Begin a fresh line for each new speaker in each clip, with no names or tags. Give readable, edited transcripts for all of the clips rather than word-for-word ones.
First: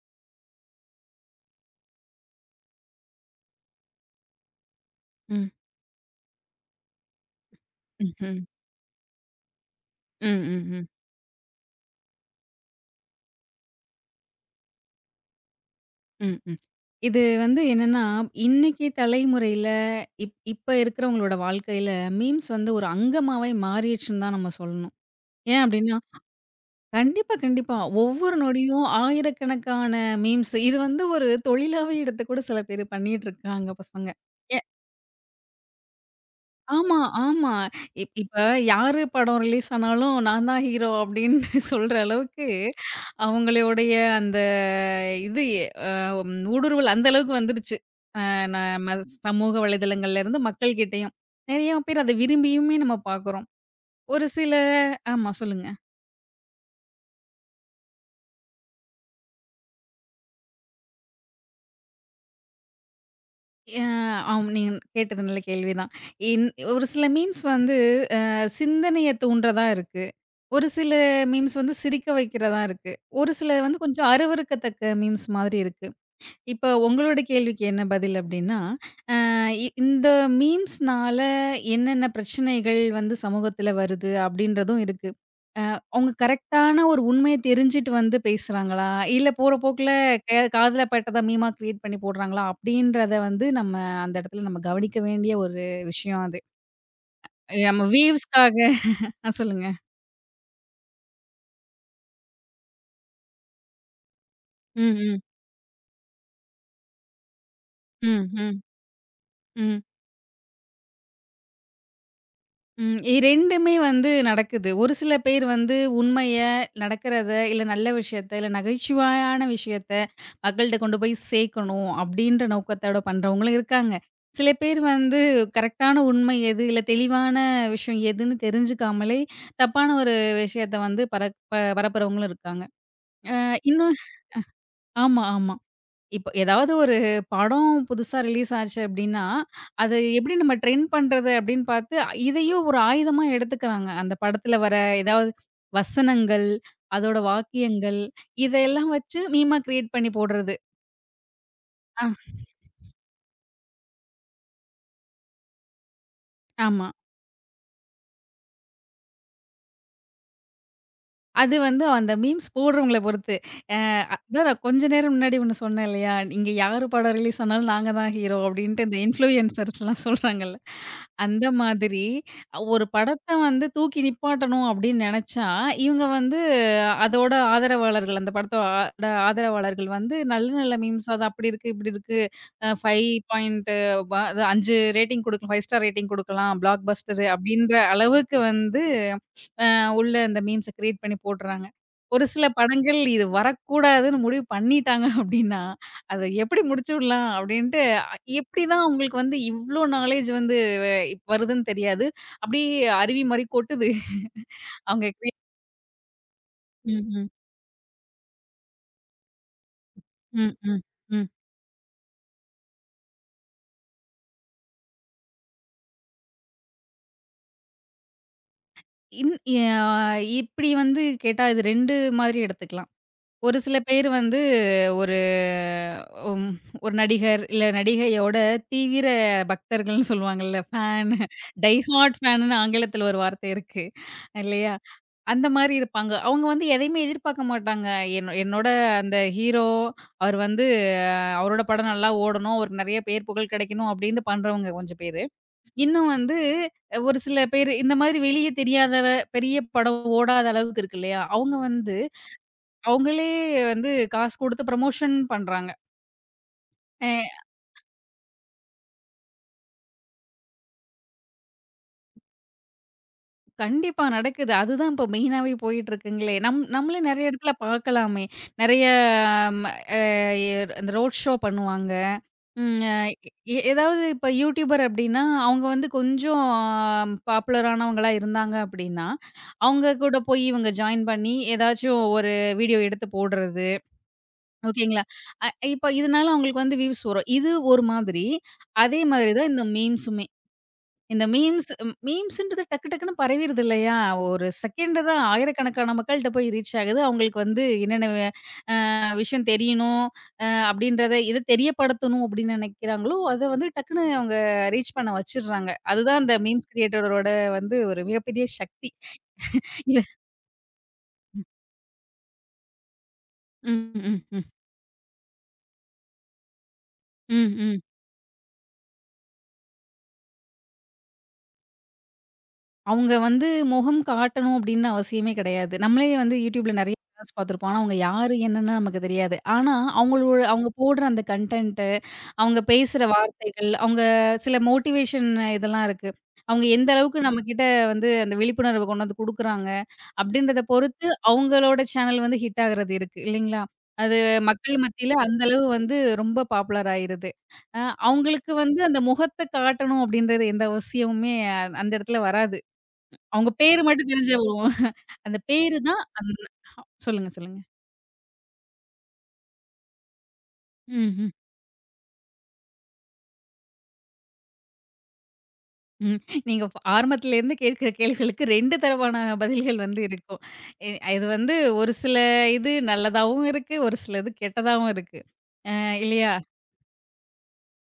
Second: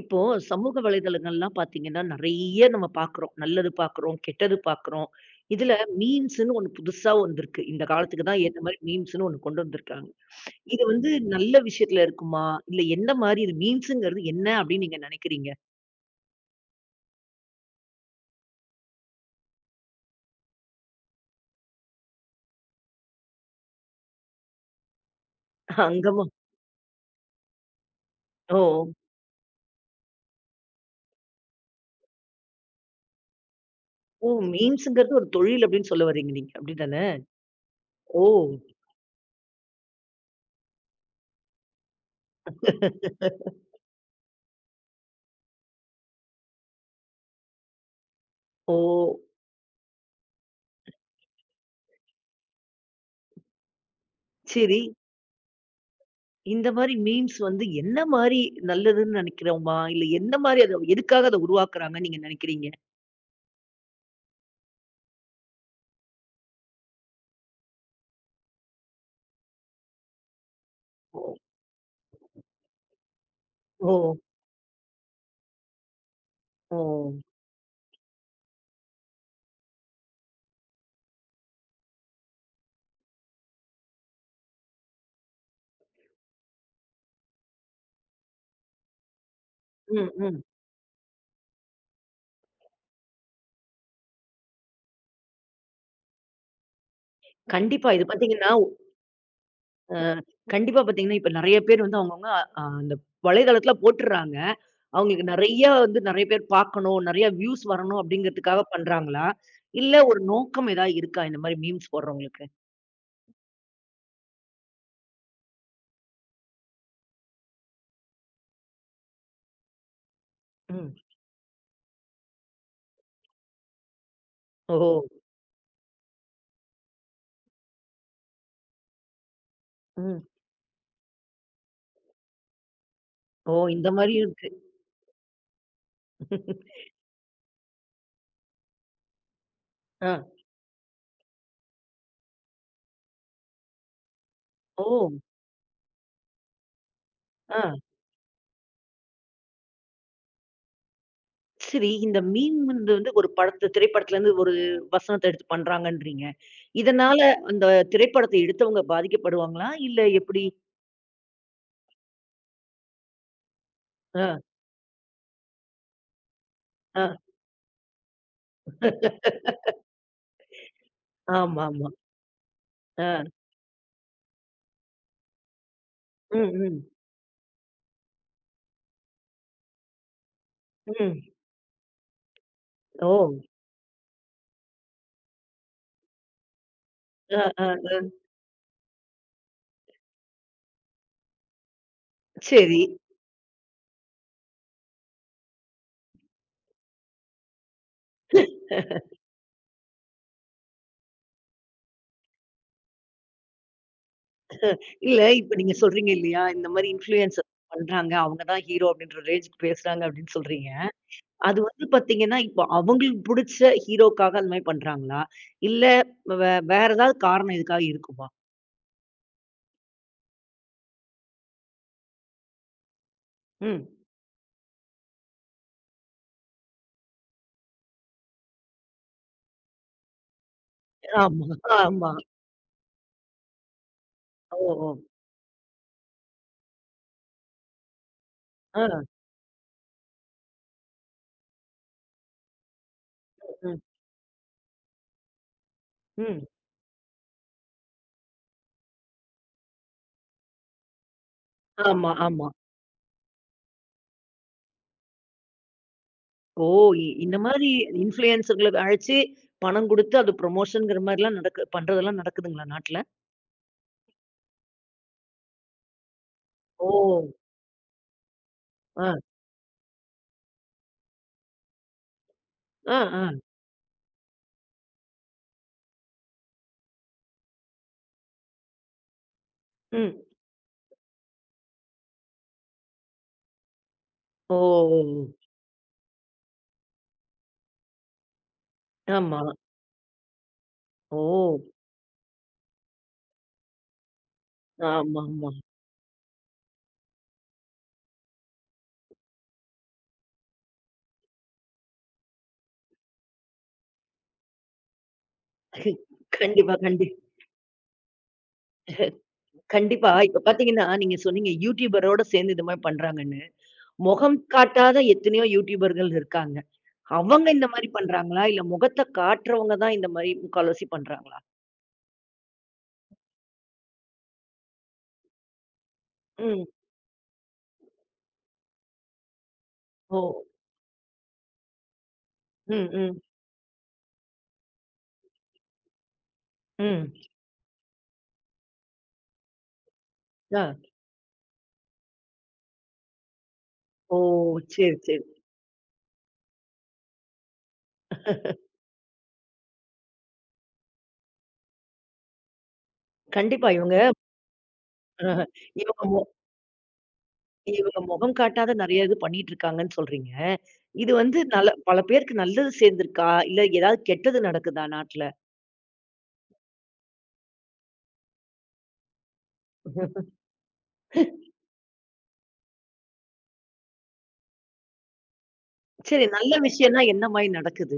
இப்போ சமூக வலைதளங்கள்லாம் பார்த்தீங்கன்னா, நெறைய நம்ம பார்க்குறோம். நல்லது பார்க்குறோம், கெட்டது பார்க்குறோம்.
ம்.
இதுல மீம்ஸ்ன்னு ஒண்ணு புதுசா வந்திருக்கு. இந்த காலத்துக்கு
ம்ஹ்ம்.
தான் ஏத்த மாரி மீம்ஸ்ன்னு ஒண்ணு கொண்டு வந்திருக்காங்க.
ம், ம்,
இது
ம்,
வந்து நல்ல விஷயத்துல இருக்குமா? இல்ல எந்த மாரி இது மீம்ஸ்ங்கிறது என்ன அப்படின்னு நீங்க நெனைக்கிறீங்க?
ம், ம். இது வந்து என்னன்னா, இன்னைக்கு தலைமுறையில இப்ப இருக்கிறவங்களோட வாழ்க்கையில மீம்ஸ் வந்து ஒரு அங்கமாவே மாறிடுச்சுன்னு தான் நம்ம சொல்லணும். ஏன் அப்டின்னா,
அங்கமா?
கண்டிப்பா, கண்டிப்பா. ஒவ்வொரு
ஓ!
நொடியும் ஆயிரக்கணக்கான மீம்ஸ். இது வந்து ஒரு தொழிலாவே எடுத்து கூட சில பேர் பண்ணிட்டு இருக்காங்க பசங்க.
ஓ!
எ
மீம்ஸ்ங்கிறது ஒரு தொழில் அப்படின்னு சொல்ல வர்றீங்க நீங்க.
ஆமா,
அப்படிதானே?
ஆமா. இப்
ஓ!
இப்ப யாரு படம் ரிலீஸ் ஆனாலும் நான் தான் ஹீரோ அப்டின்னு சொல்ற அளவுக்கு அவங்களுடைய அந்த இது அ ம் ஊடுருவல் அந்த அளவுக்கு வந்துருச்சு.
ஓ!
நம்ம சமூக வலைதளங்கள்ல இருந்து மக்கள் கிட்டயும். நெறைய பேர் அத விரும்பியுமே நம்ம பார்க்குறோம். ஒரு சில
சரி.
ஆமா சொல்லுங்க.
இந்த மாரி மீம்ஸ் வந்து என்ன மாரி நல்லதுன்னு நெனைக்கிறோமா? இல்ல எந்த மாரி அத எதுக்காக அத உருவாக்குறாங்கன்னு நீங்க நெனைக்கிறீங்க?
அ ஆம் நீங்க கேட்டது நல்ல கேள்விதான். இன் ஒரு சில மீம்ஸ் வந்து அ சிந்தனைய தூண்டுறதா இருக்கு. ஒரு சில
ஓ!
மீம்ஸ் வந்து சிரிக்க வைக்கிறதா இருக்கு. ஒரு சில வந்து
ஓ!
கொஞ்சம் அருவருக்கத்தக்க மீம்ஸ் மாதிரி இருக்கு. இப்ப
ஓ.
உங்களோட கேள்விக்கு என்ன பதில் அப்டின்னா அ இ இந்த மீம்ஸ்னால என்னென்ன பிரச்சனைகள் வந்து சமூகத்துல வருது அப்டின்றதும் இருக்கு. அவங்க கரெக்ட்டான ஒரு உண்மைய தெரிஞ்சுட்டு வந்து பேசுறாங்களா? இல்ல போற போக்குல
ம், ம்.
காதுல பட்டத மீமா கிரியேட் பண்ணி போடுறாங்களா? அப்டின்றத வந்து நம்ம அந்த இடத்துல நம்ம கவனிக்க வேண்டிய ஒரு விஷயம் அது. நம்ம
கண்டிப்பா. இது பார்த்தீங்கன்னா,
வியூஸ்க்காக ஆ சொல்லுங்க.
அ கண்டிப்பா பார்த்தீங்கன்னா, இப்ப நெறைய பேர் வந்து அவங்கவங்க அந்த வலைதளத்தில போட்டுர்றாங்க.
ம், ம்,
அவங்களுக்கு நெறைய வந்து நெறைய பேர் பார்க்கணும், நெறைய வியூஸ் வரணும்
ம், ம்,
அப்படிங்கிறதுக்காக பண்றாங்களா?
ம்.
இல்ல ஒரு நோக்கம் ஏதாவது இருக்கா இந்த மாரி மீம்ஸ் போடுறவங்களுக்கு?
ம். இ 2மே வந்து நடக்குது. ஒரு சில பேர் வந்து உண்மைய, நடக்கிறத, இல்ல நல்ல விஷயத்த, இல்ல நகைச்சுவையான விஷயத்த மக்கள்ட்ட
ம்.
கொண்டு போய் சேர்க்கணும் அப்டின்ற நோக்கத்தோட பண்றவங்களும் இருக்காங்க. சில
ஓ!
பேர் வந்து கரெக்ட்டான உண்மை எது, இல்ல தெளிவான விஷயம் எதுன்னு தெரிஞ்சுக்காமலே தப்பான ஒரு
ம்.
விஷயத்த வந்து பரப்புறவங்களும் இருக்காங்க. அ
ஓ! இந்த
இன்னும்
மாரியும் இருக்கு.
ஆமா, ஆமா. இப்ப ஏதாவது ஒரு படம் புதுசா ரிலீஸ் ஆச்சு அப்டின்னா, அத
ஆ.
எப்டி நம்ம ட்ரெண்ட் பண்றது அப்டின்னு பார்த்து, இதையும் ஒரு ஆயுதமா எடுத்துக்கிறாங்க. அந்த படத்துல வர
ஓ!
ஏதாவது வசனங்கள், அதோட
ஆ.
வாக்கியங்கள், இதெல்லாம் வச்சு மீமா கிரியேட் பண்ணி போடுறது.
சரி,
ஆ,
இந்த மீம் வந்து வந்து ஒரு படத்த திரைப்படத்துலருந்து ஒரு வசனத்த எடுத்து பண்றாங்கன்றீங்க.
ஆமா.
இதனால அந்த திரைப்படத்த எடுத்தவங்க பாதிக்கப்படுவாங்களா? இல்ல எப்படி?
அது வந்து அந்த மீம்ஸ் போடுறவங்கள பொறுத்து. அ
அ,
அதான் நான் கொஞ்ச நேரம் முன்னாடி ஒண்ணு சொன்னேன் இல்லையா? "இங்க யாரு
அ.
படம் ரிலீஸ் ஆனாலும் நாங்க தான் ஹீரோ" அப்படின்ட்டு இந்த இன்ஃப்ளூயன்சர்ஸ்லாம் சொல்றாங்கல்ல. அந்த
ஆமாமா.
மாதிரி ஒரு
அ.
படத்த வந்து தூக்கி நிப்பாட்டணும் அப்படின்னு நெனச்சா, இவங்க வந்து
ம், ம்.
அதோட ஆதரவாளர்கள் அந்த படத்தோட ஆதரவாளர்கள் வந்து நல்ல நல்ல மீம்ஸ்
ம்.
அது அப்படி இருக்கு, இப்படி இருக்கு.
ஓ!
5 பாயிண்ட் அது 5 ரேட்டிங் குடுக்கலாம். 5 ஸ்டார் ரேட்டிங் குடுக்கலாம். பிளாக் பஸ்டர்
அ, அ,
அப்படின்ற
அ.
அளவுக்கு வந்து உள்ள அந்த மீம்ஸ கிரியேட் பண்ணி போடுறாங்க. ஒரு சில
சரி.
படங்கள் இது வரக்கூடாதுன்னு முடிவு பண்ணிட்டாங்க அப்டின்னா, அத எப்படி முடிச்சுடலாம் அப்டின்ட்டு எப்படிதான் அவங்களுக்கு வந்து இவ்ளோ நாலேட்ஜ் வந்து இப்ப வருதுன்னு தெரியாது. அப்படியே அருவி மாரி கொட்டுது. அவங்க
இல்ல
கிரியேட்
இப்ப நீங்க சொல்றீங்க இல்லையா? இந்த மாரி
ம், ம்,
இன்ஃப்ளூயன்சர் பண்றாங்க. அவங்க தான் ஹீரோ அப்படின்ற ரேஞ்சுக்கு பேசுறாங்க அப்படின்னு
ம்,
சொல்றீங்க.
ம், ம்.
அது வந்து பார்த்தீங்கன்னா, இப்போ அவங்களுக்கு புடிச்ச ஹீரோக்காக அந்த மாரி பண்றாங்களா? இல்ல வேற ஏதாவது காரணம் இதுக்காக இருக்குமா?
இன் அ இப்படி வந்து கேட்டா இது 2 மாதிரி எடுத்துக்கலாம். ஒரு சில
ம்.
பேர் வந்து ஒரு ம் ஒரு நடிகர், இல்ல நடிகையோட தீவிர பக்தர்கள்ன்னு சொல்லுவாங்கல்ல. ஃபேன்
ஆமா,
டை
ஆமா.
ஹார்ட் ஃபேனுன்னு ஆங்கிலத்தில ஒரு வார்த்தை இருக்கு.
ஓ!
இல்லையா?
ஓ!
அந்த மாரி இருப்பாங்க. அவங்க வந்து எதையுமே எதிர்பார்க்க மாட்டாங்க. என்னோட
ஆ,
அந்த ஹீரோ, அவர் வந்து அவரோட படம் நல்லா ஓடணும், அவருக்கு நெறைய பேர் புகழ்
ம்,
கிடைக்கணும் அப்படின்னு பண்றவங்க கொஞ்சம் பேரு. இன்னும் வந்து
ம்.
ஒரு சில பேரு இந்த மாதிரி வெளிய தெரியாதவ, பெரிய படம் ஓடாத அளவுக்கு இருக்கு இல்லையா? அவங்க வந்து
ஆமா, ஆமா.
அவங்களே வந்து காசு குடுத்து ப்ரமோஷன் பண்றாங்க.
ஓ! இ
அ
இந்த மாதிரி இன்ஃப்ளூயன்சர்கள அழைச்சு பணம் குடுத்து அது ப்ரமோஷன்ங்கிற மாரிலாம் நடக்கு பண்றதெல்லாம் நடக்குதுங்களா நாட்ல?
கண்டிப்பா நடக்குது. அதுதான் இப்போ மெயினாவே போயிட்டுருக்குங்களே!
ஓ!
நம்மளே நெறைய இடத்துல பார்க்கலாமே! நெறைய
ஆ,
ம் அ இந்த ரோட் ஷோ பண்ணுவாங்க. ம் அ
ஆ, ஆ.
எ ஏதாவது இப்போ யூடியூபர் அப்டின்னா, அவங்க வந்து கொஞ்சம் பாப்புலரானவங்களா இருந்தாங்க அப்டின்னா, அவங்க கூட
ம்.
போய் இவங்க ஜாயின் பண்ணி ஏதாச்சும் ஒரு வீடியோ எடுத்து போடுறது.
ஓ! ஓ!
ஓகேங்களா? அ இப்போ இதனால அவங்களுக்கு வந்து வியூஸ் வரும். இது ஒரு மாதிரி. அதே மாதிரி
ஆமா.
தான் இந்த மீம்ஸுமே.
ஓ!
இந்த மீம்ஸ் மீம்ஸ்ன்றது டக்கு டக்குன்னு பரவிருது இல்லையா? ஒரு செகண்ட தான்
ஆமாமா.
ஆயிரக்கணக்கான மக்கள்ட்ட போய் ரீச் ஆகுது. அவங்களுக்கு வந்து என்னென்ன வே அ விஷயம் தெரியணும், அப்படின்றத எத தெரியப்படுத்தணும் அப்படின்னு நினைக்கிறாங்களோ, அத வந்து டக்குன்னு அவங்க ரீச் பண்ண வச்சுடுறாங்க. அதுதான் அந்த மீம்ஸ்
கண்டிப்பா, கண்டி
கிரியேட்டரோட வந்து ஒரு மிகப்பெரிய சக்தி. இத
கண்டிப்பா. இப்ப பார்த்தீங்கன்னா, நீங்க சொன்னீங்க யூடியூபரோட சேர்ந்து இந்த மாரி பண்றாங்கன்னு.
ம், ம்,
முகம்
ம்,
காட்டாத எத்தனையோ யூடியூபர்கள் இருக்காங்க. அவங்க
ம்,
இந்த
ம்.
மாரி பண்றாங்களா? இல்ல முகத்த காட்டுறவங்க தான் இந்த மாரி முக்கால்வாசி பண்றாங்களா?
அவங்க வந்து முகம் காட்டணும் அப்படின்னு அவசியமே கிடையாது. நம்மளே வந்து
ம்.
YouTubeல நெறைய வீடியோஸ் பார்த்துருப்போம். ஆனா, அவங்க யாரு என்னன்னு நமக்கு தெரியாது. ஆனா,
ஓ!
அவங்க போடுற அந்த கன்டென்ட்டு, அவங்க
ம்,
பேசுற
ம்,
வார்த்தைகள், அவங்க சில மோட்டிவேஷன் இதெல்லாம் இருக்கு. அவங்க எந்த
ம்.
அளவுக்கு நம்மகிட்ட வந்து அந்த விழிப்புணர்வு கொண்டு வந்து குடுக்குறாங்க அப்படின்றத
ஆ.
பொறுத்து அவங்களோட சேனல் வந்து ஹிட் ஆகுறது இருக்கு இல்லைங்களா? அது
ஓ!
மக்கள்
சரி,
மத்தியில
சரி.
அந்த அளவு வந்து ரொம்ப பாப்புலர் ஆயிருது. அ அவங்களுக்கு வந்து அந்த முகத்த காட்டணும் அப்படின்றது எந்த அவசியமுமே அந்த இடத்துல வராது. அவங்க
கண்டிப்பா
பேரு
இவங்க
மட்டும் தெரிஞ்சா வருவோம். அந்த
அஹ
பேரு
இவங்க
தான்
மொ
அந்த சொல்லுங்க, சொல்லுங்க.
இவங்க முகம் காட்டாத நெறைய இது பண்ணிட்டு இருக்காங்கன்னு சொல்றீங்க. இது
ம்ஹ்ம்.
வந்து நல்ல பல பேருக்கு நல்லது சேர்ந்திருக்கா? இல்ல ஏதாவது கெட்டது நடக்குதா நாட்ல?
ம். நீங்க ஆரம்பத்துல இருந்து கேட்கிற கேள்விகளுக்கு 2 தரமான பதில்கள் வந்து இருக்கும். இ இது வந்து ஒரு சில இது நல்லதாவும் இருக்கு, ஒரு சில இது கெட்டதாவும் இருக்கு. அ
சரி,
இல்லையா?
நல்ல விஷயம்னா என்ன மாரி நடக்குது?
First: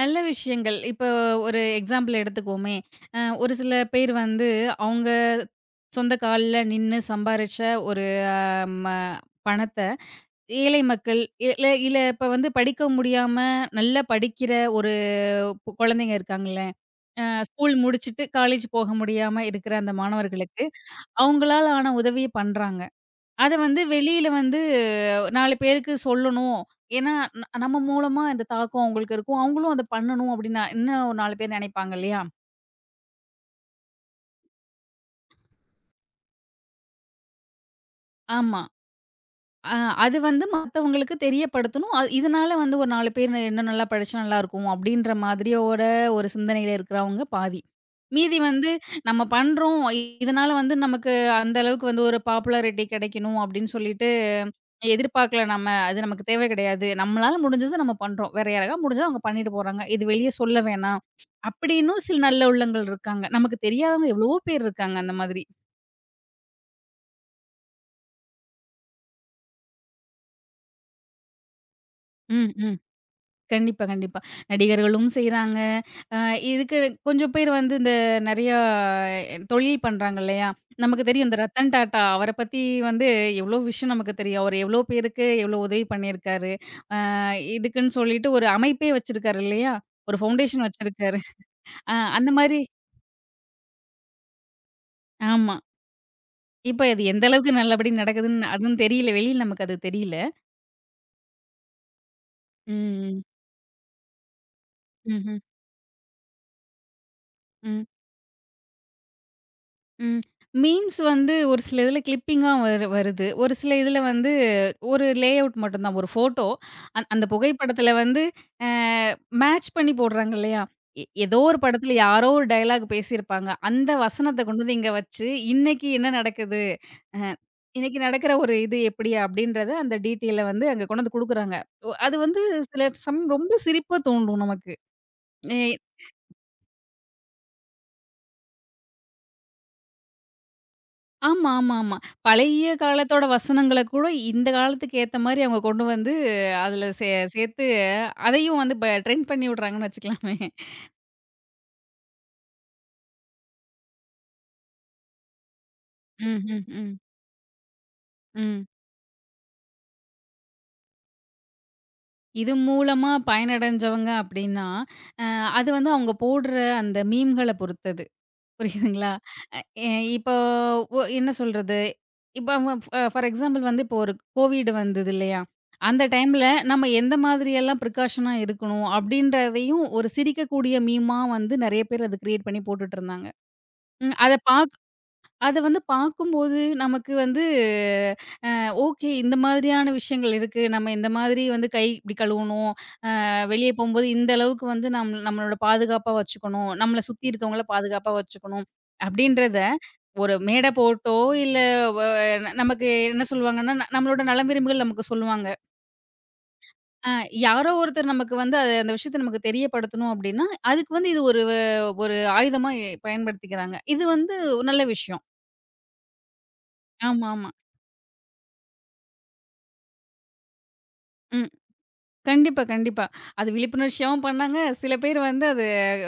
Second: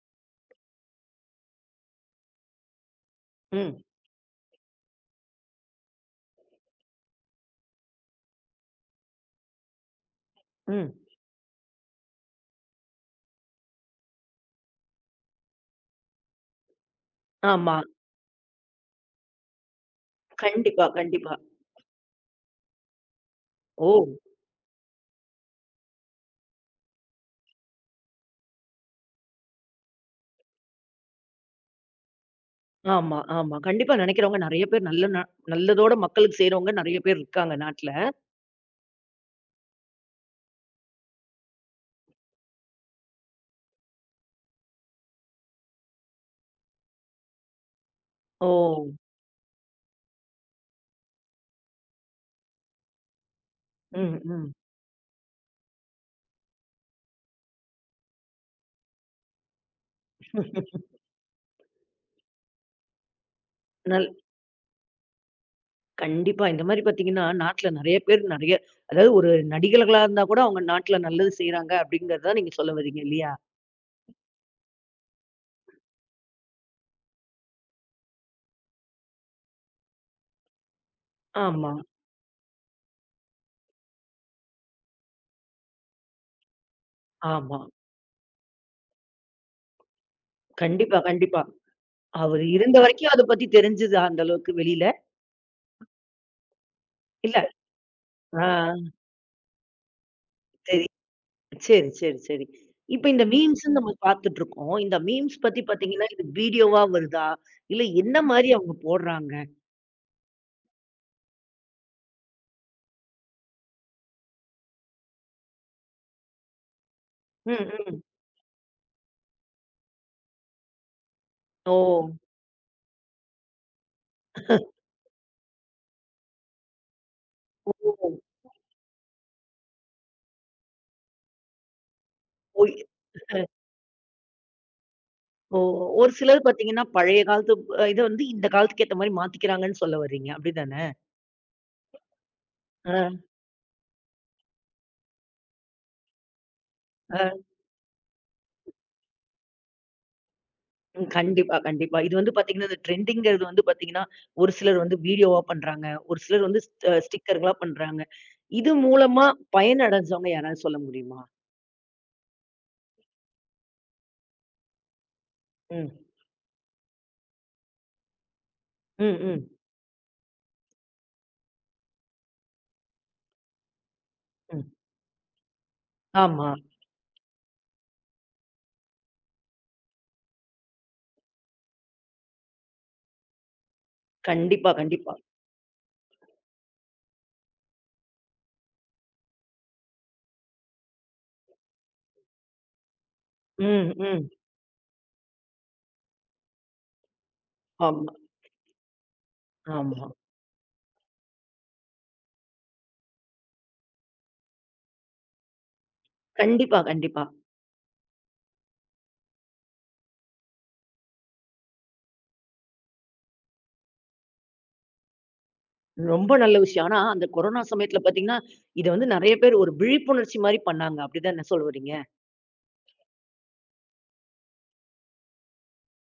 நல்ல விஷயங்கள் இப்போ ஒரு எக்ஸாம்பிள் எடுத்துக்குவோமே, ஒரு சில
ம்,
பேர் வந்து அவங்க சொந்த கால்ல நின்னு சம்பாரிச்ச ஒரு அ ம பணத்த ஏழை
ம்.
மக்கள், இல்ல இல்ல இப்ப வந்து படிக்க முடியாம நல்லா படிக்கிற ஒரு குழந்தைங்க இருக்காங்கல்ல. ஸ்கூல்
ஆமா.
முடிச்சுட்டு காலேஜ் போக முடியாம இருக்கிற அந்த மாணவர்களுக்கு,
கண்டிப்பா, கண்டிப்பா.
அவங்களால ஆன உதவிய பண்றாங்க. அத வந்து
ஓ!
வெளியில வந்து 4 பேருக்கு சொல்லணும். ஏன்னா, நம்ம மூலமா இந்த தாக்கம் அவங்களுக்கு இருக்கும். அவங்களும் அத பண்ணணும் அப்படின்னு இன்னும் 4 பேர் நினைப்பாங்க இல்லையா?
ஆமா, ஆமா. கண்டிப்பா நெனைக்கிறவங்க நெறைய பேர் நல்ல நல்லதோட மக்களுக்கு செய்றவங்க நெறைய பேர் இருக்காங்க நாட்ல.
ஆமா. ஆ அது வந்து மத்தவங்களுக்கு தெரியப்படுத்தணும். இதனால வந்து ஒரு 4 பேர் இன்னும் நல்லா படிச்சா நல்லாருக்கும். அப்படின்ற மாதிரியோட ஒரு சிந்தனையில இருக்கிறவங்க பாதி. மீதி
ஓ!
வந்து நம்ம பண்றோம். இதனால வந்து நமக்கு அந்த அளவுக்கு வந்து ஒரு பாப்புலாரிட்டி கிடைக்கணும் அப்படின்னு சொல்லிட்டு
ம், ம்.
எதிர்பார்க்கல நம்ம. அது நமக்கு தேவை கிடையாது. நம்மளால முடிஞ்சது நம்ம பண்றோம். வேற யாராவது முடிஞ்சா அவங்க பண்ணிட்டு போறாங்க. இது வெளிய சொல்ல வேணாம். அப்படின்னும் சில நல்ல உள்ளங்கள் இருக்காங்க. நமக்கு
நல்
தெரியாதவங்க எவ்வளவோ பேர் இருக்காங்க அந்த மாதிரி.
கண்டிப்பா. இந்த மாரி பார்த்தீங்கன்னா, நாட்ல நெறைய பேர் நெறைய அதாவது ஒரு நடிகர்களா இருந்தா கூட அவங்க நாட்ல நல்லது செய்றாங்க அப்படிங்கிறது தான்
ம்.
நீங்க சொல்ல
ம்.
வர்றீங்க இல்லையா?
கண்டிப்பா, கண்டிப்பா. நடிகர்களும் செய்றாங்க. அ இதுக்கு கொஞ்சம் பேர் வந்து இந்த நெறையா தொழில் பண்றாங்க இல்லையா? நமக்கு தெரியும் இந்த
ஆமா,
ரத்தன் டாட்டா அவர பத்தி வந்து எவ்ளோ விஷயம் நமக்கு தெரியும். அவரு எவ்ளோ பேருக்கு எவ்ளோ உதவி பண்ணியிருக்காரு. அ
ஆமா.
இதுக்குன்னு சொல்லிட்டு ஒரு அமைப்பே வச்சிருக்காரு இல்லையா? ஒரு ஃபவுண்டேஷன்
கண்டிப்பா,
வச்சிருக்காரு.
கண்டிப்பா.
அந்த
அவரு
மாரி
இருந்த வரைக்கும் அத பத்தி தெரிஞ்சது அந்த அளவுக்கு வெளியில?
ஆமா. இப்ப அது எந்த
இல்ல.
அளவுக்கு நல்லபடி நடக்குதுன்னு அதுவும்
ஆ,
தெரியல. வெளியில நமக்கு அது தெரியல.
சரி, சரி. இப்ப
ம்.
இந்த மீம்ஸ்ன்னு நம்ம பார்த்துட்டு இருக்கோம். இந்த மீம்ஸ்
ம்ஹ்ம்.
பத்தி பார்த்தீங்கன்னா, இது வீடியோவா வருதா? இல்ல
ம்.
என்ன மாரி அவங்க போடுறாங்க?
ம். மீம்ஸ் வந்து ஒரு சில இதில கிளிப்பிங்கா வருது. ஒரு சில இதில வந்து ஒரு லேஅவுட் மட்டும் தான். ஒரு ஃபோட்டோ அந்த
ம்,
புகைப்படத்தில
ம்.
வந்து அ மேட்ச் பண்ணி போடுறாங்க இல்லையா? ஏதோ ஒரு
ஓ!
படத்தில யாரோ ஒரு டயலாக் பேசியிருப்பாங்க. அந்த வசனத்த கொண்டு வந்து இங்க வச்சு, இன்னைக்கு என்ன நடக்குது? அ இன்னைக்கு
ஓ!
நடக்கிற ஒரு இது எப்படி? அப்படின்றத அந்த டீட்டெயில வந்து அங்க கொண்டு வந்து குடுக்குறாங்க. அது வந்து
ஓ,
சில சமயம் ரொம்ப சிரிப்ப தூண்டும் நமக்கு.
ஓ!
எ
ஒரு சிலர் பார்த்தீங்கன்னா, பழைய காலத்து இத வந்து இந்த காலத்துக்கு ஏத்த மாரி மாத்திக்கிறாங்கன்னு சொல்ல வர்றீங்க. அப்படிதானே?
ஆமா, ஆமா, ஆமா. பழைய
ஆ,
காலத்தோட வசனங்கள கூட இந்த காலத்துக்கு ஏத்த மாரி அவங்க கொண்டு வந்து அதுல
ஆ.
சேர்த்து அதையும் வந்து ட்ரெண்ட் பண்ணி விடுறாங்கன்னு வச்சுக்கலாமே.
ம். கண்டிப்பா, கண்டிப்பா. இது வந்து பார்த்தீங்கன்னா, இந்த ட்ரெண்டிங்கிறது வந்து பார்த்தீங்கன்னா, ஒரு சிலர் வந்து வீடியோவா பண்றாங்க. ஒரு
ம்,
சிலர் வந்து
ம்,
ஸ்ட்
ம்,
அ ஸ்டிக்கர்களா பண்றாங்க.
ம்.
இது மூலமா பயனடைஞ்சவங்க யாராவது சொல்ல முடியுமா?
இது மூலமா பயனடைஞ்சவங்க அப்டின்னா, அ அது வந்து
ம்.
அவங்க போடுற அந்த மீம்கள பொறுத்தது. புரியுதுங்களா?
ம், ம்,
அ எ இப்போ என்ன சொல்றது? இப்ப அவ அ ஃபார் எக்ஸாம்பிள் வந்து இப்போ ஒரு
ம்.
கோவிட் வந்தது இல்லையா? அந்த டைம்ல
ஆமா.
நம்ம எந்த மாதிரியெல்லாம் ப்ரிகாஷனா இருக்கணும் அப்படின்றதையும் ஒரு சிரிக்கக்கூடிய மீமா வந்து நெறைய பேர் அத கிரியேட் பண்ணி போட்டுட்டு இருந்தாங்க. ம்.
கண்டிப்பா, கண்டிப்பா.
அத வந்து பார்க்கும்போது நமக்கு வந்து ஓகே இந்த மாதிரியான விஷயங்கள் இருக்கு. நம்ம இந்த மாதிரி வந்து கை இப்படி கழுவணும். வெளிய
ம்,
போம்போது
ம்.
இந்த அளவுக்கு வந்து நம்மளோட பாதுகாப்பா வச்சுக்கணும். நம்மள சுத்தி இருக்கவங்கள
ஆமா,
பாதுகாப்பா வச்சுக்கணும். அப்படின்றத
ஆமா.
ஒரு மேடை போட்டோ, இல்ல வ நமக்கு என்ன சொல்லுவாங்கன்னா, நம்மளோட நலம் விரும்பிகள் நமக்கு சொல்லுவாங்க.
கண்டிப்பா,
அ
கண்டிப்பா.
யாரோ ஒருத்தர் நமக்கு வந்து அது அந்த விஷயத்த நமக்கு தெரியப்படுத்தணும் அப்படின்னா, அதுக்கு வந்து இது ஒரு ஒரு ஆயுதமா பயன்படுத்திக்கிறாங்க. இது வந்து ஒரு நல்ல விஷயம்.
ரொம்ப நல்ல விஷயம். ஆனா, அந்த
ஆமாமா.
கொரோனா சமயத்துல பார்த்தீங்கன்னா, இத வந்து நெறைய பேர் ஒரு விழிப்புணர்ச்சி மாரி பண்ணாங்க. அப்படிதானே
ம்.
சொல்ல வர்றீங்க?
கண்டிப்பா, கண்டிப்பா. அது விழிப்புணர்ச்சியாவும் பண்ணாங்க. சில பேர் வந்து அது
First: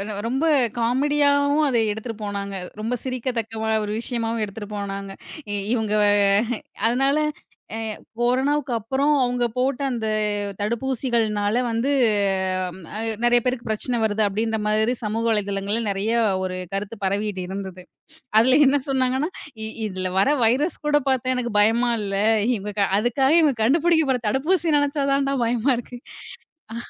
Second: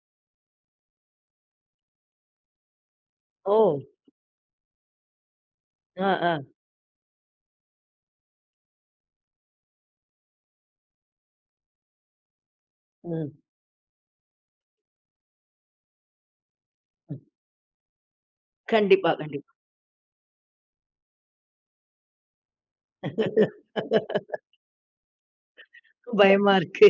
ரொம்ப காமெடியாவும் அதை எடுத்துட்டு போனாங்க. ரொம்ப
ஓ!
சிரிக்கத்தக்கவா ஒரு விஷயமாவும் எடுத்துட்டு போனாங்க. இவங்க
ஆ, ஆ.
அதனால அ கொரோனாவுக்கு அப்புறம் அவங்க போட்ட அந்த தடுப்பூசிகள்னால வந்து அ
ம்.
நெறைய பேருக்கு பிரச்சனை வருது அப்படின்ற மாதிரி சமூக வலைதளங்கள்ல நெறைய ஒரு கருத்து
ம்.
பரவிட்டு இருந்தது. அதுல என்ன
கண்டிப்பா,
சொன்னாங்கன்னா,
கண்டிப்பா.
இதுல வர வைரஸ் கூட பார்த்தா எனக்கு பயமா இல்ல. இவங்க அதுக்காக இவங்க கண்டுபிடிக்க போற தடுப்பூசி நெனச்சா தான்டா பயமா இருக்கு.
பயமா இருக்கு.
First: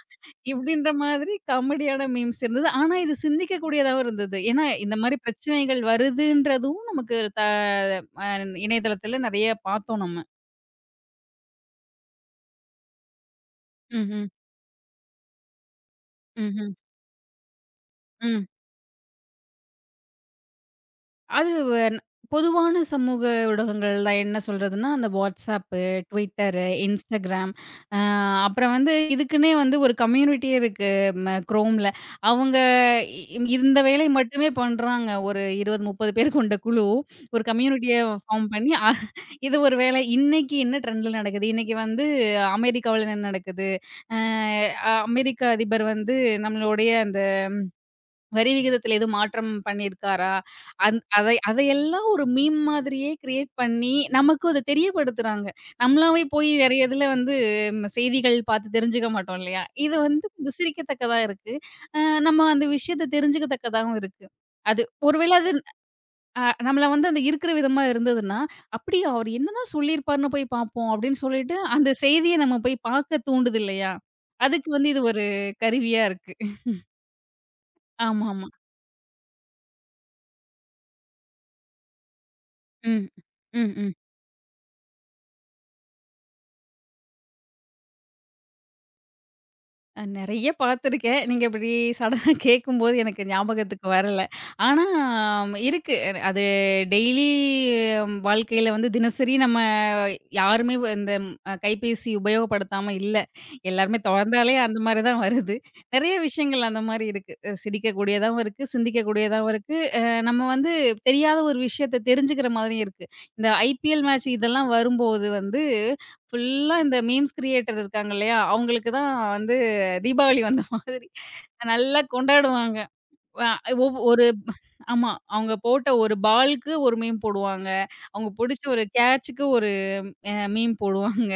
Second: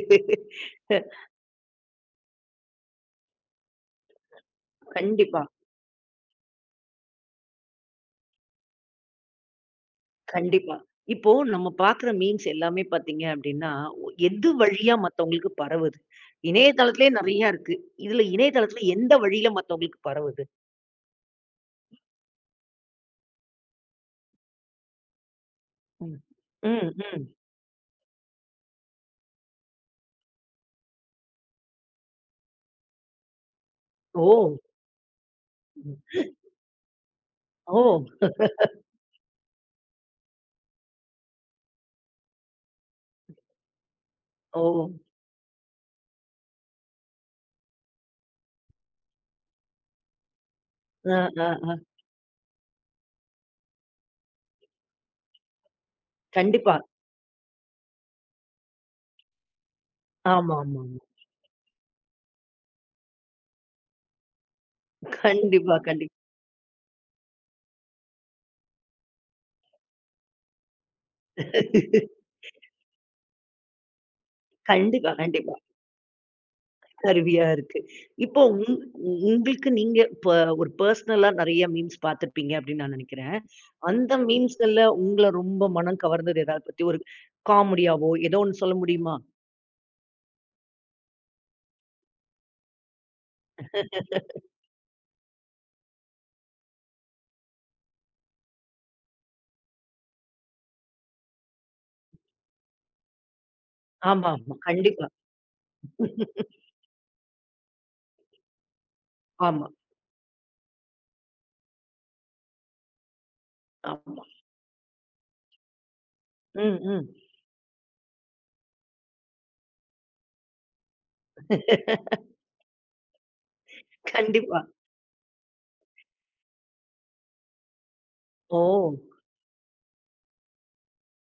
இப்படின்ற மாதிரி காமெடியான மீம்ஸ் இருந்தது. ஆனா, இது சிந்திக்கக் கூடியதாவும் இருந்தது. ஏன்னா, இந்த மாரி
கண்டிப்பா,
பிரச்சனைகள் வருதுன்றதும் நமக்கு த அ இணையதளத்துல நெறைய பார்த்தோம் நம்ம.
கண்டிப்பா. இப்போ நம்ம பார்க்குற மீம்ஸ் எல்லாமே பார்த்தீங்க அப்டின்னா, ஒ
ம்ஹ்ம்.
எது வழியா மத்தவங்களுக்கு பரவுது?
ம்ஹ்ம்.
இணையதளத்திலேயே நெறையா இருக்கு. இதுல
ம்.
இணையதளத்தில எந்த வழியில மத்தவங்களுக்கு பரவுது?
அது வ பொதுவான சமூக ஊடகங்கள்ல என்ன சொல்றதுன்னா, அந்த WhatsApp,
ம்.
Twitter,
ம், ம்.
Instagram அ அப்புறம் வந்து இதுக்குன்னே வந்து ஒரு கம்யூனிட்டியே இருக்கு Chromeல. அவங்க இ இ- இந்த வேலை
ஓ!
மட்டுமே பண்றாங்க. ஒரு 20, 30
ம்.
பேர் கொண்ட குழு. ஒரு
ஓ!
கம்யூனிட்டிய ஃபார்ம் பண்ணி இது ஒரு வேலை. இன்னைக்கு என்ன ட்ரெண்ட்ல நடக்குது? இன்னைக்கு வந்து அமெரிக்காவுல என்ன நடக்குது?
ஓ!
அ அமெரிக்க அதிபர் வந்து நம்மளுடைய அந்த வரி விகிதத்தில எதுவும் மாற்றம் பண்ணியிருக்காரா?
ஆ,
அதை
ஆ, ஆ.
அதையெல்லாம் ஒரு மீம் மாதிரியே கிரியேட் பண்ணி, நமக்கும் அத தெரியப்படுத்துறாங்க. நம்மளாவே போய்
கண்டிப்பா.
நெறைய இதுல வந்து செய்திகள் பார்த்து தெரிஞ்சுக்க மாட்டோம் இல்லையா? இது வந்து கொஞ்சம்
ஆமாமாமா.
சிரிக்கத்தக்கதா இருக்கு. அ நம்ம அந்த விஷயத்த தெரிஞ்சுக்கத்தக்கதாவும் இருக்கு. அது ஒருவேள அது
கண்டிப்பா, கண்டிப்பா.
நம்மள வந்து அந்த இருக்கிற விதமா இருந்ததுன்னா, "அப்படியா அவர் என்னதான் சொல்லியிருப்பார்ன்னு போய் பார்ப்போம்." அப்படின்னு சொல்லிட்டு அந்த செய்திய நம்ம போய் பார்க்க தூண்டுது இல்லையா? அதுக்கு வந்து இது
கண்டிப்பா,
ஒரு
கண்டிப்பா.
கருவியா இருக்கு.
கருவியா இருக்கு. இப்போ
ஆமாமா.
உங் உங்- உங்களுக்கு நீங்க இப்ப ஒரு பெர்சனலா நெறைய மீம்ஸ் பார்த்திருப்பீங்க அப்படின்னு நான்
ம்.
நெனைக்கிறேன்.
ம், ம்.
அந்த மீம்ஸ்கள்ல உங்கள ரொம்ப மனம் கவர்ந்தது எதாவது பத்தி ஒரு காமெடியாவோ ஏதோ ஒண்ணு சொல்ல முடியுமா?
அ நெறைய பார்த்துருக்கேன். நீங்க இப்படி சடனா கேட்கும்போது எனக்கு ஞாபகத்துக்கு வரல. ஆனா இருக்கு. அது டெய்லி வாழ்க்கையில வந்து தினசரி நம்ம யாருமே இந்த ம், அ கைபேசி உபயோகப்படுத்தாம இல்ல. எல்லாருமே
ஆமா,
தொறந்தாலே
ஆமா.
அந்த மாரி
கண்டிப்பா.
தான் வருது. நெறைய விஷயங்கள் அந்த மாரி இருக்கு. சிரிக்கக்கூடியதாவும் இருக்கு, சிந்திக்கக்கூடியதாவும்
ஆமா,
இருக்கு. நம்ம வந்து தெரியாத ஒரு விஷயத்த தெரிஞ்சுக்கிற மாதிரியும் இருக்கு. இந்த ஐபிஎல்
ஆமா.
மேட்ச் இதெல்லாம் வரும்போது வந்து ஃபுல்லா
ம்,
இந்த
ம்.
மீம்ஸ் கிரியேட்டர் இருக்காங்க இல்லையா? அவங்களுக்கு தான் வந்து தீபாவளி வந்த மாதிரி நல்லா கொண்டாடுவாங்க. அ ஒவ் ஒரு
கண்டிப்பா.
ஆமா. அவங்க போட்ட ஒரு பால்க்கு ஒரு மீம் போடுவாங்க. அவங்க
ஓ!
புடிச்ச ஒரு கேட்சுக்கு ஒரு மீம் போடுவாங்க.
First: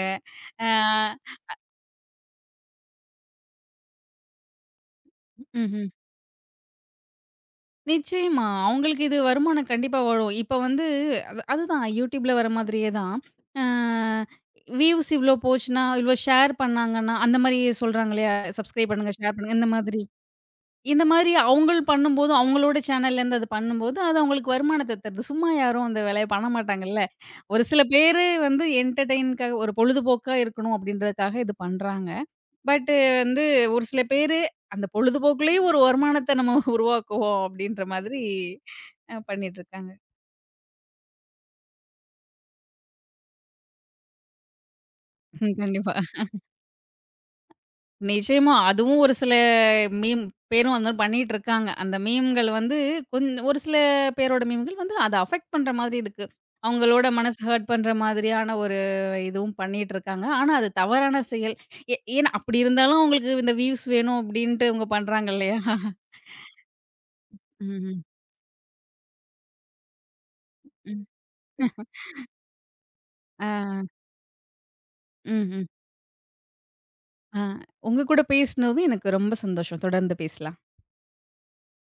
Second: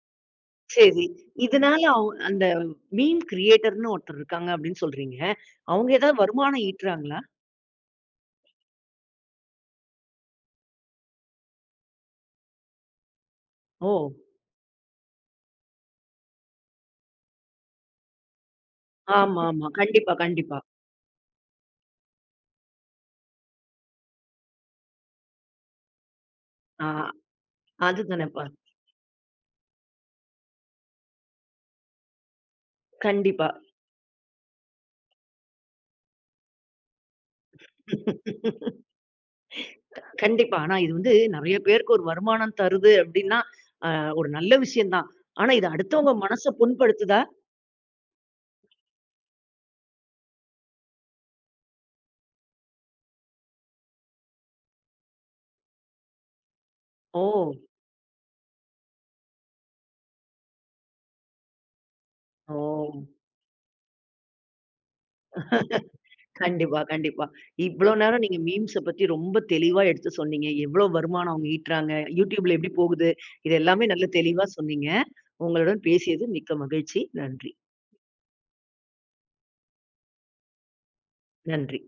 ஆ
சரி. இதனால அந்த மீம் கிரியேட்டர்ன்னு ஒருத்தர் இருக்காங்க அப்படின்னு சொல்றீங்க.
ம்ஹ்ம்.
அவங்க ஏதாவது வருமானம் ஈட்டுறாங்களா?
நிச்சயமா. அவங்களுக்கு இது வருமானம் கண்டிப்பா வரும். இப்ப வந்து அதுதான் யூடியூப்ல வர மாதிரியே தான். ஆ
ஓ!
வியூஸ் இவ்ளோ போச்சுன்னா, இவ்ளோ ஷேர் பண்ணாங்கன்னா, அந்த மாரி சொல்றாங்க இல்லையா? சப்ஸ்கிரைப் பண்ணுங்க, ஷேர்
ஆமா,
பண்ணுங்க
ஆமா.
இந்த மாதிரி.
கண்டிப்பா, கண்டிப்பா.
இந்த மாரி அவங்கள் பண்ணும்போது, அவங்களோட சேனல்லேருந்து அது பண்ணும்போது, அது அவங்களுக்கு வருமானத்த தருது. சும்மா யாரும் அந்த வேலைய பண்ண
ஆ,
மாட்டாங்கல்ல. ஒரு சில பேரு
அதுதானேப்பா.
வந்து என்டர்டெயின்க்காக ஒரு பொழுதுபோக்கா இருக்கணும் அப்டின்றதுக்காக இது பண்றாங்க. பட் வந்து
கண்டிப்பா.
ஒரு சில பேரு அந்த பொழுதுபோக்குலயும் ஒரு வருமானத்த நம்ம உருவாக்குவோம் அப்டின்ற மாதிரி பண்ணிட்டுருக்காங்க.
கண்டிப்பா. ஆனா இது வந்து நெறைய பேருக்கு ஒரு வருமானம் தருது அப்டின்னா, அ ஒரு நல்ல விஷயம் தான். ஆனா
ம்.
இது
கண்டிப்பா.
அடுத்தவங்க மனச புண்படுத்துதா?
நிச்சயமா. அதுவும் ஒரு சில மீம் பேரும் அந்த மாரி பண்ணிட்டு இருக்காங்க. அந்த மீம்கள் வந்து ஒரு சில பேரோட மீம்கள் வந்து அத அஃபெக்ட் பண்ற மாதிரி இருக்கு. அவங்களோட
ஓ!
மனசு ஹர்ட் பண்ற மாதிரியான ஒரு இதுவும் பண்ணிட்டு இருக்காங்க. ஆனா, அது தவறான செயல். ஏன்னா அப்படி
ஓ!
இருந்தாலும் அவங்களுக்கு இந்த வியூஸ் வேணும் அப்படின்ட்டு அவங்க பண்றாங்க இல்லையா?
கண்டிப்பா, கண்டிப்பா. இவ்ளோ
ம்ஹ்ம்.
நேரம் நீங்க மீம்ஸ பத்தி ரொம்ப தெளிவா எடுத்து சொன்னீங்க. எவ்ளோ
ம். ம்.
வருமானம் அவங்க ஈட்டுறாங்க, YouTubeல எப்டி போகுது,
ஆ.
இது எல்லாமே நல்ல தெளிவா சொன்னீங்க.
ம்ஹ்ம்.
உங்களுடன் பேசியது மிக்க மகிழ்ச்சி.
ஆ.
நன்றி.
உங்க கூட பேசினதும் எனக்கு ரொம்ப சந்தோஷம். தொடர்ந்து பேசலாம்.
நன்றி.